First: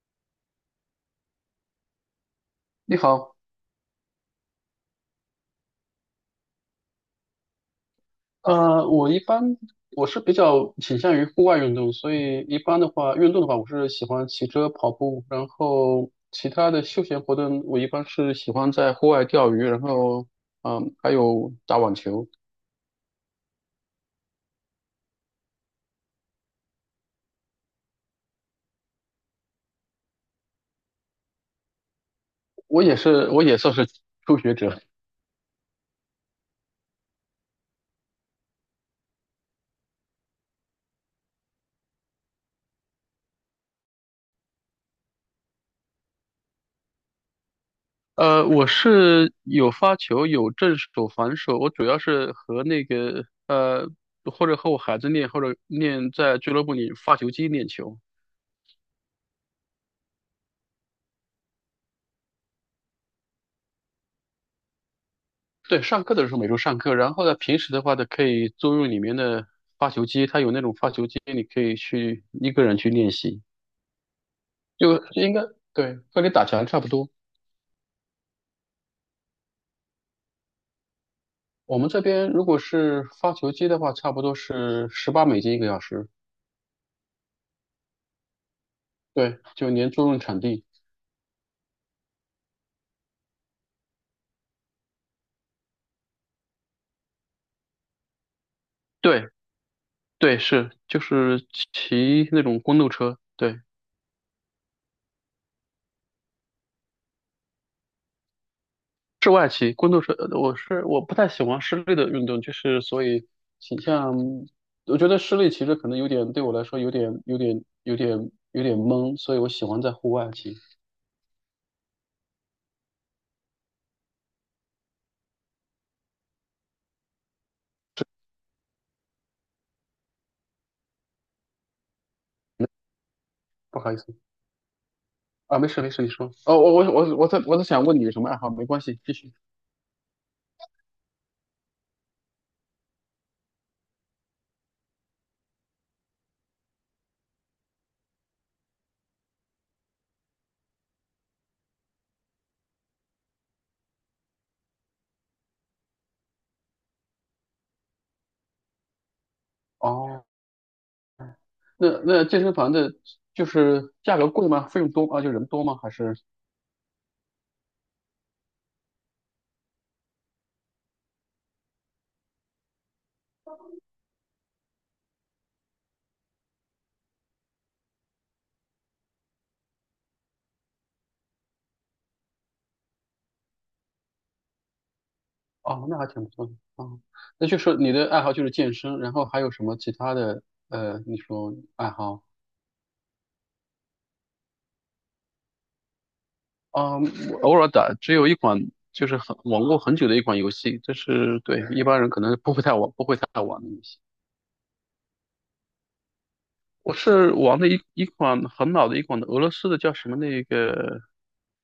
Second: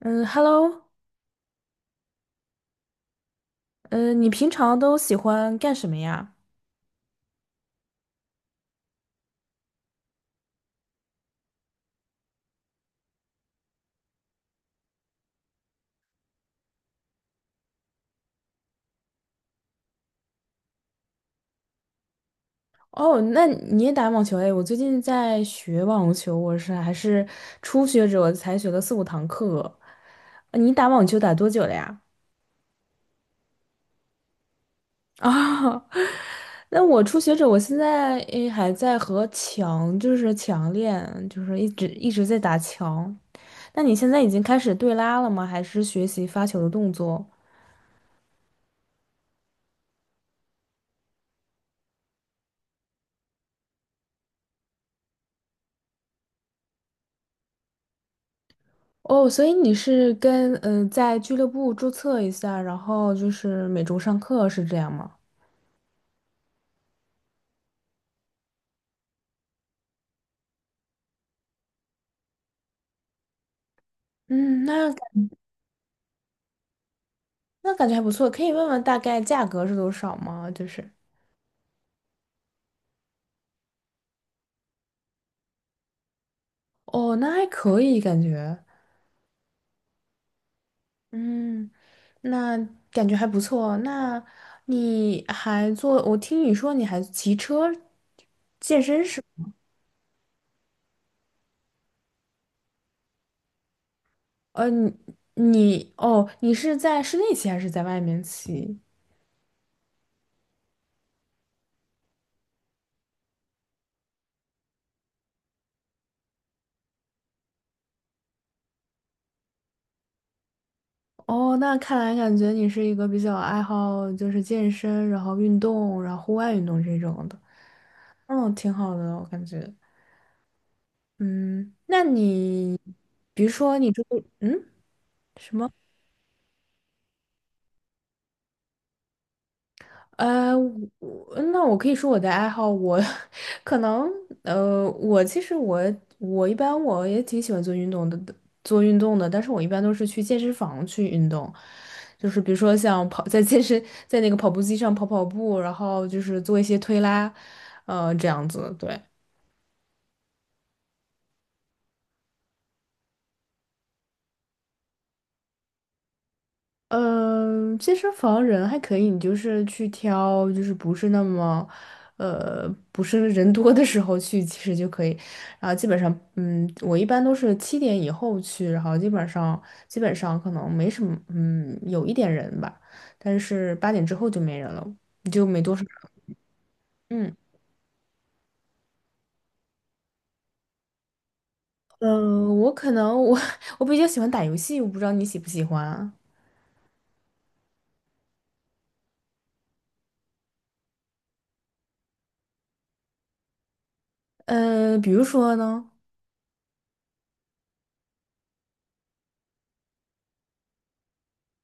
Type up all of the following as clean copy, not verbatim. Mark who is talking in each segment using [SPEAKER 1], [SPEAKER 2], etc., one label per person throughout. [SPEAKER 1] 嗯，Hello，
[SPEAKER 2] 你好，
[SPEAKER 1] 嗯，你平常都喜欢干什么呀？
[SPEAKER 2] 呃，我一般我是比较倾向于户外运动，所以一般的话，运动的话，我是喜欢骑车、跑步，然后其他的休闲活动，我一般是喜欢在户外钓鱼，然后还有打网球。
[SPEAKER 1] 哦，那你也打网球哎？我最近在学网球，还是初学者，我才学了四五堂课。你打网球打多久了呀？
[SPEAKER 2] 我也算是 初学者。
[SPEAKER 1] 啊，那我初学者，我现在还在和强，就是强练，就是一直在打强。那你现在已经开始对拉了吗？还是学习发球的动作？
[SPEAKER 2] 我是有发球，有正手、反手，我主要是和或者和我孩子练，或者练在俱乐部里发球机练球。
[SPEAKER 1] 哦，所以你是跟在俱乐部注册一下，然后就是每周上课是这样吗？
[SPEAKER 2] 对，上课的时候每周上课，然后呢，平时的话呢，可以租用里面的发球机，它有那种发球机，你可以去一个人去练习，
[SPEAKER 1] 嗯，那
[SPEAKER 2] 就
[SPEAKER 1] 感
[SPEAKER 2] 应该对，和你打拳差不多。
[SPEAKER 1] 那感觉还不错，可以问问大概价格是多少吗？就是
[SPEAKER 2] 我们这边如果是发球机的话，差不多是18美金一个小时，
[SPEAKER 1] 哦，那还可以感觉，
[SPEAKER 2] 对，就连租用场地，
[SPEAKER 1] 嗯，那感觉还不错。那你还做？我听你说你还骑车健身是
[SPEAKER 2] 对
[SPEAKER 1] 吗？
[SPEAKER 2] 对是，就是骑那种公路车，对。
[SPEAKER 1] 呃，你你是在室内骑还是在外面骑？
[SPEAKER 2] 室外骑工作是，我不太喜欢室内的运动，就是所以倾向，我觉得室内骑着可能有点对我来说有点懵，所以我喜欢在户外骑。
[SPEAKER 1] 哦，那看来感觉你是一个比较爱好就是健身，然后运动，然后户外运动这种的。嗯，挺好的，我感觉。嗯，那你，比如说
[SPEAKER 2] 不
[SPEAKER 1] 你
[SPEAKER 2] 好意
[SPEAKER 1] 这
[SPEAKER 2] 思
[SPEAKER 1] 个。
[SPEAKER 2] 啊，没事没事，你说。哦，我在想问你有什么爱好，没关系，继续。
[SPEAKER 1] 呃，我那我可以说我的爱好，我 可能我其实我一般也挺喜欢做运动的，做运动的，但是我一般都是去健身房去运动，就是比如说像跑 在健身在那个跑步机上跑跑步，然后就是做一些推拉，这样子，对。
[SPEAKER 2] 哦，那健身房的就是价格贵吗？费用多啊？就人多吗？还是
[SPEAKER 1] 嗯，健身房人还可以，你就是去挑，就是不是那么，呃，不是人多的时候去，其实就可以。然后基本上，我一般都是7点以后去，然后基本上可能没什么，有一点人吧，但是8点之后就没人了，就没多少
[SPEAKER 2] 哦，那还
[SPEAKER 1] 人。
[SPEAKER 2] 挺不错的哦。
[SPEAKER 1] 嗯
[SPEAKER 2] 那就是你的爱好就是健身，然后还有什么其他的？呃，你说爱好？
[SPEAKER 1] 我可能我比较喜欢打游戏，我不知道你喜不喜欢啊？
[SPEAKER 2] 啊，我偶尔打，只有一款就是很玩过很久的一款游戏，这是对一般人可能不会太玩，不会太玩的游戏。
[SPEAKER 1] 比如说呢？
[SPEAKER 2] 我是玩的一款很老的一款的俄罗斯的叫什么那个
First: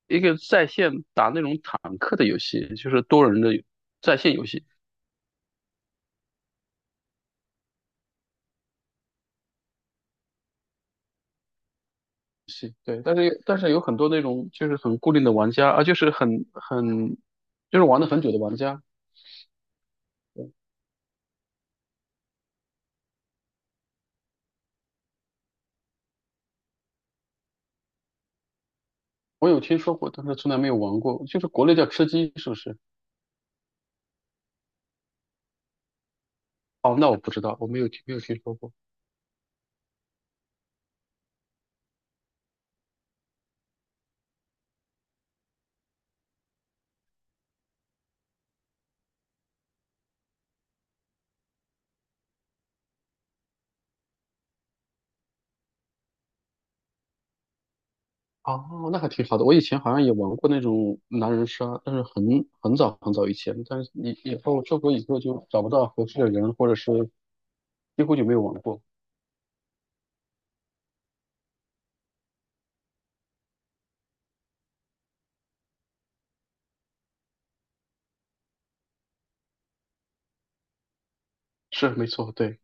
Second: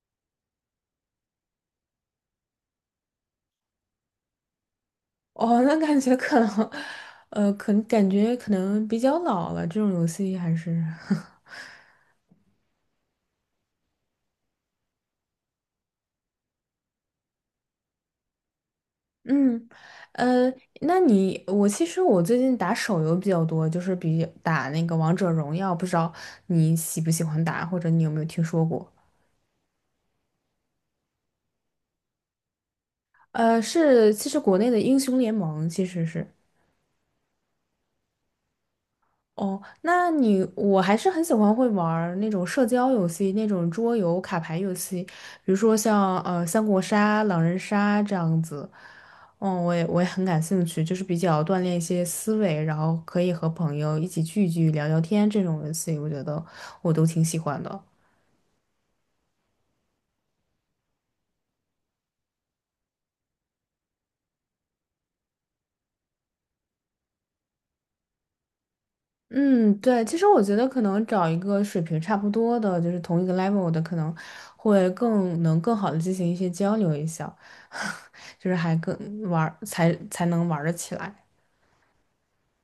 [SPEAKER 2] 一个在线打那种坦克的游戏，就是多人的在线游戏。
[SPEAKER 1] 哦，那感觉可能，可能感觉可能比较老了，这种游戏还是。
[SPEAKER 2] 是，对，但是有很多那种就是很固定的玩家啊，就是很很就是玩了很久的玩家。
[SPEAKER 1] 嗯，呃，
[SPEAKER 2] 对，
[SPEAKER 1] 那你我其实我最近打手游比较多，就是比打那个王者荣耀，不知道你喜不喜欢打，或者你有没有听说过？
[SPEAKER 2] 我有听说过，但是从来没有玩过。就是国内叫吃鸡，是不是？
[SPEAKER 1] 是，其实国内的英雄联盟其实是。
[SPEAKER 2] 哦，那我不知道，我没有听说过。
[SPEAKER 1] 哦，那你我还是很喜欢会玩儿那种社交游戏，那种桌游、卡牌游戏，比如说像三国杀、狼人杀这样子。嗯，我也很感兴趣，就是比较锻炼一些思维，然后可以和朋友一起聚一聚、聊聊天这种游戏，我觉得我都挺喜欢的。
[SPEAKER 2] 哦，那还挺好的。我以前好像也玩过那种狼人杀，但是很很早很早以前，但是以后出国以后就找不到合适的人，或者是几乎就没有玩过。
[SPEAKER 1] 嗯，对，其实我觉得可能找一个水平差不多的，就是同一个 level 的，可能会更能更好的进行一些交流一下，就是还更玩儿才能玩儿得起来。
[SPEAKER 2] 是，没错，对，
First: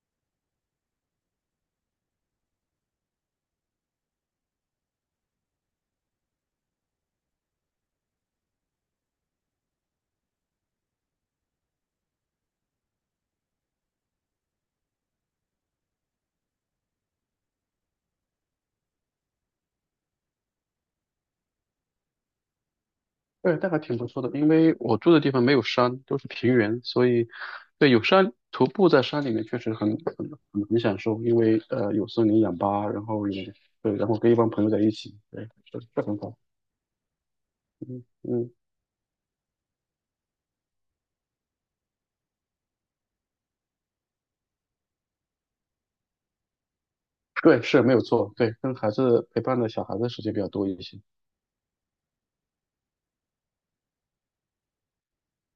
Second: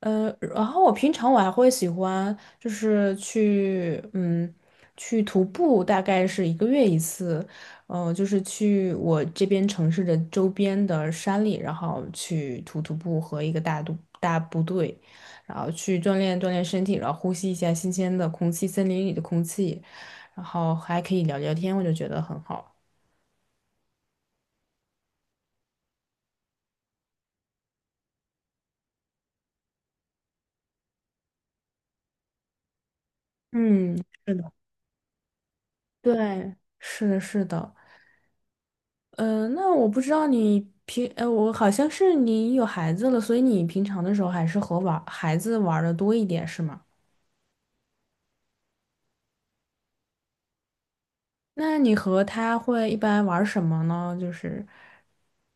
[SPEAKER 1] 然后我平常还会喜欢，就是去，去徒步，大概是一个月一次，就是去我这边城市的周边的山里，然后去徒步和一个大部队，然后去锻炼锻炼身体，然后呼吸一下新鲜的空气，森林里的空气，然后还可以聊聊天，我就觉得很好。
[SPEAKER 2] 对，那还挺不错的。因为我住的地方没有山，都是平原，所以对有山徒步在山里面确实很享受，因为呃有森林氧吧，然后也对，
[SPEAKER 1] 嗯，
[SPEAKER 2] 然后跟
[SPEAKER 1] 是
[SPEAKER 2] 一帮
[SPEAKER 1] 的，
[SPEAKER 2] 朋友在一起，对，这这很好。
[SPEAKER 1] 对，是的，是的。
[SPEAKER 2] 嗯，
[SPEAKER 1] 那我不知道你我好像是你有孩子了，所以你平常的时候还是和玩孩子玩的多一点，是吗？
[SPEAKER 2] 对，是没有错，对，跟孩子陪伴的小孩子时间比较多一些。
[SPEAKER 1] 那你和他会一般玩什么呢？就是，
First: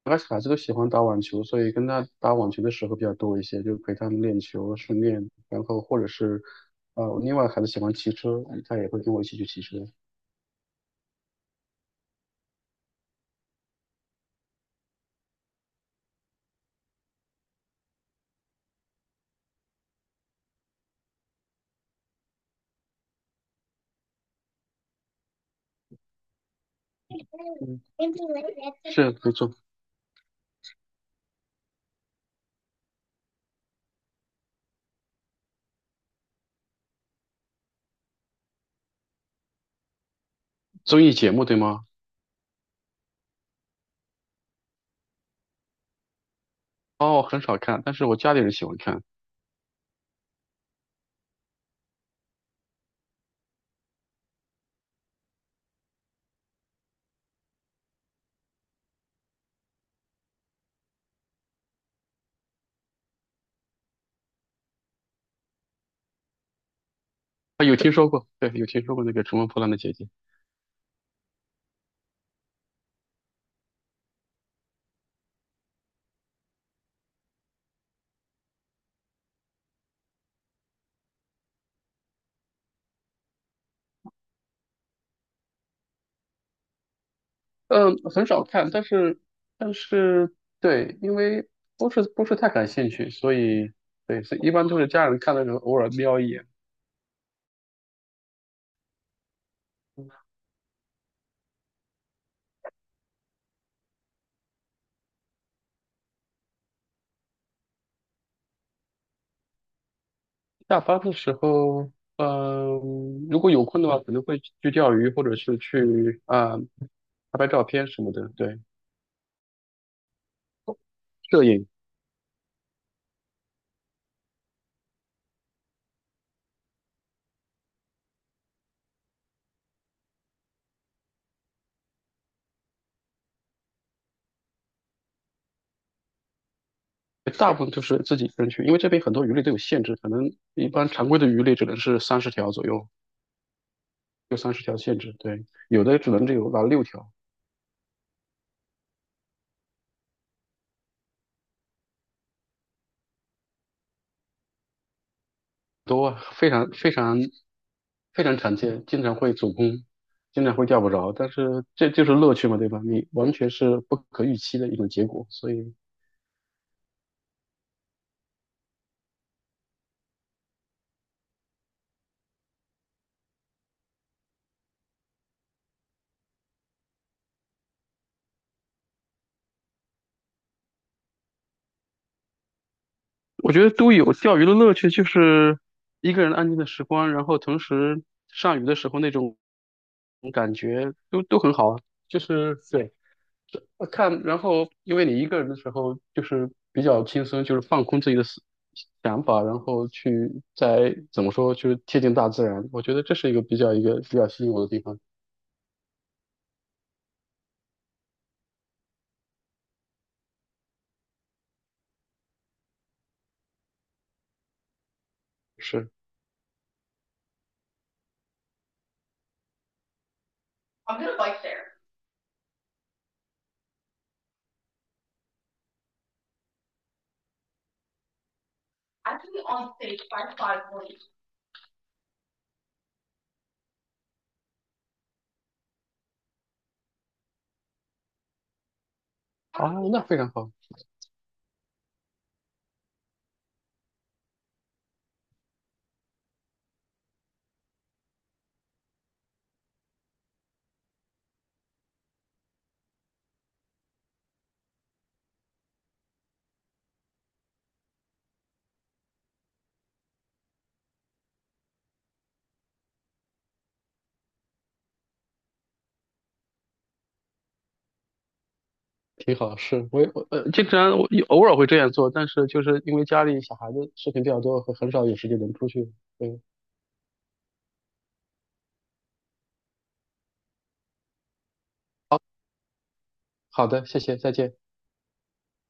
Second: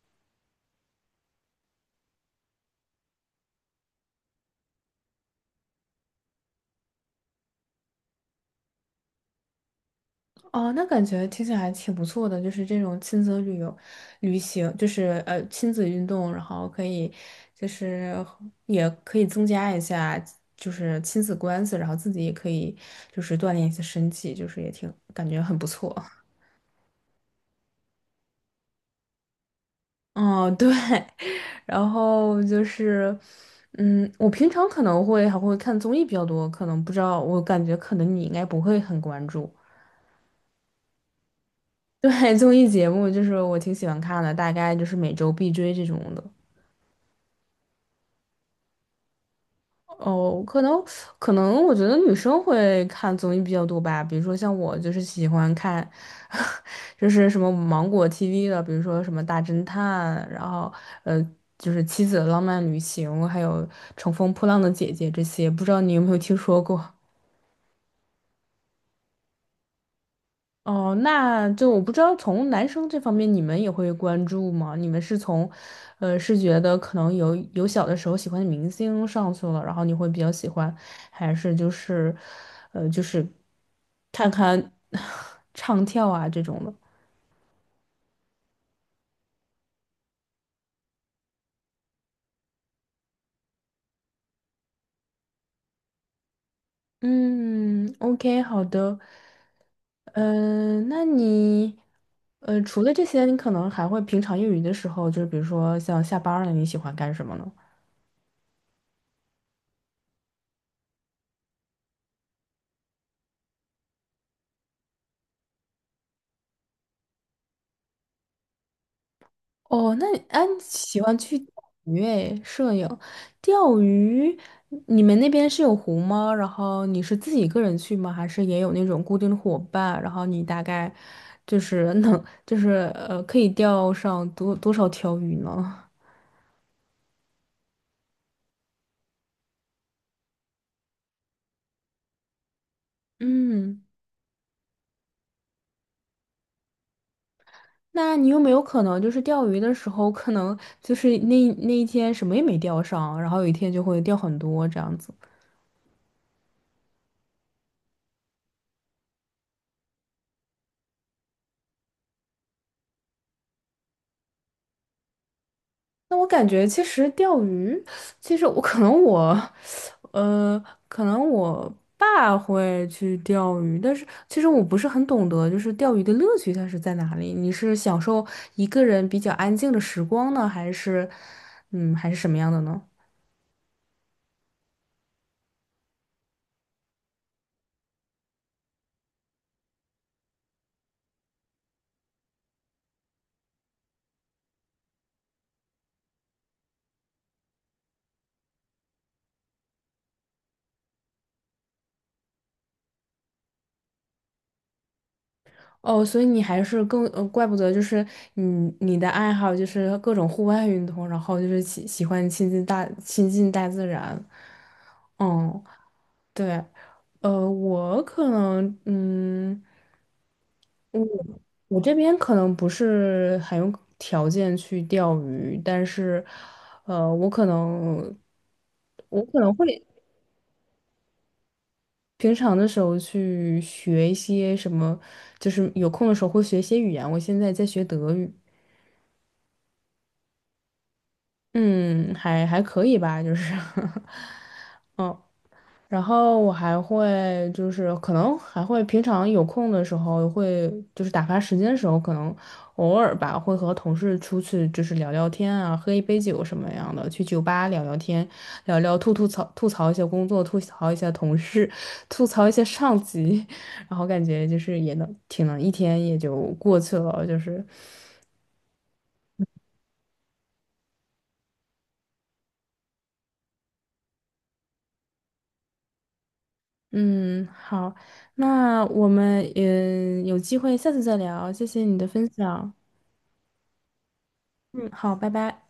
[SPEAKER 2] 而且孩子都喜欢打网球，所以跟他打网球的时候比较多一些，就陪他们练球，训练，然后或者是，呃，另外孩子喜欢骑车，他也会跟我一起去骑车。
[SPEAKER 1] 哦，那感觉听起来还挺不错的，就是这种亲子旅游、旅行，就是亲子运动，然后可以，就是也可以增加一下就是亲子关系，然后自己也可以就是锻炼一下身体，就是也挺感觉很不错。
[SPEAKER 2] 嗯，是没错，
[SPEAKER 1] 哦，对。然后就是，我平常可能会还会看综艺比较多，可能不知道，我感觉可能你应该不会很关注。
[SPEAKER 2] 综艺节目对吗？
[SPEAKER 1] 对，综艺节目就是我挺喜欢看的，大概就是每周必追这种的。
[SPEAKER 2] 哦，很少看，但是我家里人喜欢看。
[SPEAKER 1] 哦，可能我觉得女生会看综艺比较多吧，比如说像我就是喜欢看，就是什么芒果 TV 的，比如说什么大侦探，然后呃就是妻子的浪漫旅行，还有乘风破浪的姐姐这些，不知道你有没有听说过？
[SPEAKER 2] 啊，有听说过，对，有听说过那个《乘风破浪的姐姐》。
[SPEAKER 1] 哦，那就我不知道从男生这方面你们也会关注吗？你们是从，是觉得可能有小的时候喜欢的明星上去了，然后你会比较喜欢，还是就是，就是看看 唱跳啊这种的？
[SPEAKER 2] 嗯，很少看，但是,对，因为不是太感兴趣，所以对，所以一般都是家人看的时候偶尔瞄一眼。
[SPEAKER 1] 嗯，OK，好的。嗯、那你，除了这些，你可能还会平常业余的时候，就是比如说像下班儿了，你喜欢干什么呢？
[SPEAKER 2] 下班的时候，嗯、如果有空的话，可能会去钓鱼，或者是去啊、拍拍照片什么的。对，
[SPEAKER 1] 哦，那你啊，你喜欢去
[SPEAKER 2] 摄
[SPEAKER 1] 钓
[SPEAKER 2] 影
[SPEAKER 1] 鱼诶，摄影，钓鱼，你们那边是有湖吗？然后你是自己一个人去吗？还是也有那种固定的伙伴？然后你大概就是能，就是可以钓上多少条鱼呢？
[SPEAKER 2] 大部分就是自己一个人去，因为这边很多鱼类都有限制，可能一般常规的鱼类只能是三十条左右，
[SPEAKER 1] 嗯，
[SPEAKER 2] 就三十条限制。对，有的只有拿6条，
[SPEAKER 1] 那你有没有可能就是钓鱼的时候，可能就是那一天什么也没钓上，然后有一天就会钓很多这样子？
[SPEAKER 2] 多啊非常非常非常常见，经常会走空，经常会钓不着。但是这就是乐趣嘛，对吧？你完全是不可预期的一种结果，所以。
[SPEAKER 1] 那我感觉其实钓鱼，其实我 可能我，呃，可能我爸会去钓鱼，但是其实我不是很懂得，就是钓鱼的乐趣它是在哪里？你是享受一个人比较安静的时光呢，还是，还是什么样的呢？
[SPEAKER 2] 我觉得都有钓鱼的乐趣，就是一个人安静的时光，然后同时上鱼的时候那种感觉都很好啊。就是对，看，然后因为你一个人的时候就是比较轻松，就是放空自己的思想法，然后去再怎么说，就是贴近大自然。我觉得这是一个比较吸引我的地方。
[SPEAKER 1] 哦，所以你还是更，怪不得就是你你的爱好就是各种户外运动，然后就是喜欢亲近大自然，嗯。
[SPEAKER 2] 是，
[SPEAKER 1] 对，我可能，嗯。
[SPEAKER 2] 哦，
[SPEAKER 1] 我我这边可能不是很有条件去钓鱼，但是，呃，我可能，我可能会平常的时候去学一些什么，就是有空的时候会学一些语言。我现在在学德语，
[SPEAKER 2] 那非常好。
[SPEAKER 1] 嗯，还可以吧，就是，嗯。然后我还会就是可能还会平常有空的时候会就是打发时间的时候，可能偶尔吧会和同事出去就是聊聊天啊，喝一杯酒什么样的，去酒吧聊聊天，聊聊吐槽一下工作，吐槽一下同事，吐槽一下上级，然后感觉就是也能挺能一天也就过去了，就是
[SPEAKER 2] 挺好，是我也我呃，经常我偶尔会这样做，但是就是因为家里小孩子事情比较多，很少有时间能出去。嗯，
[SPEAKER 1] 嗯好，那我们有机会下次再聊，谢谢你的分享，
[SPEAKER 2] 好的，谢谢，再见。
[SPEAKER 1] 嗯好，拜拜。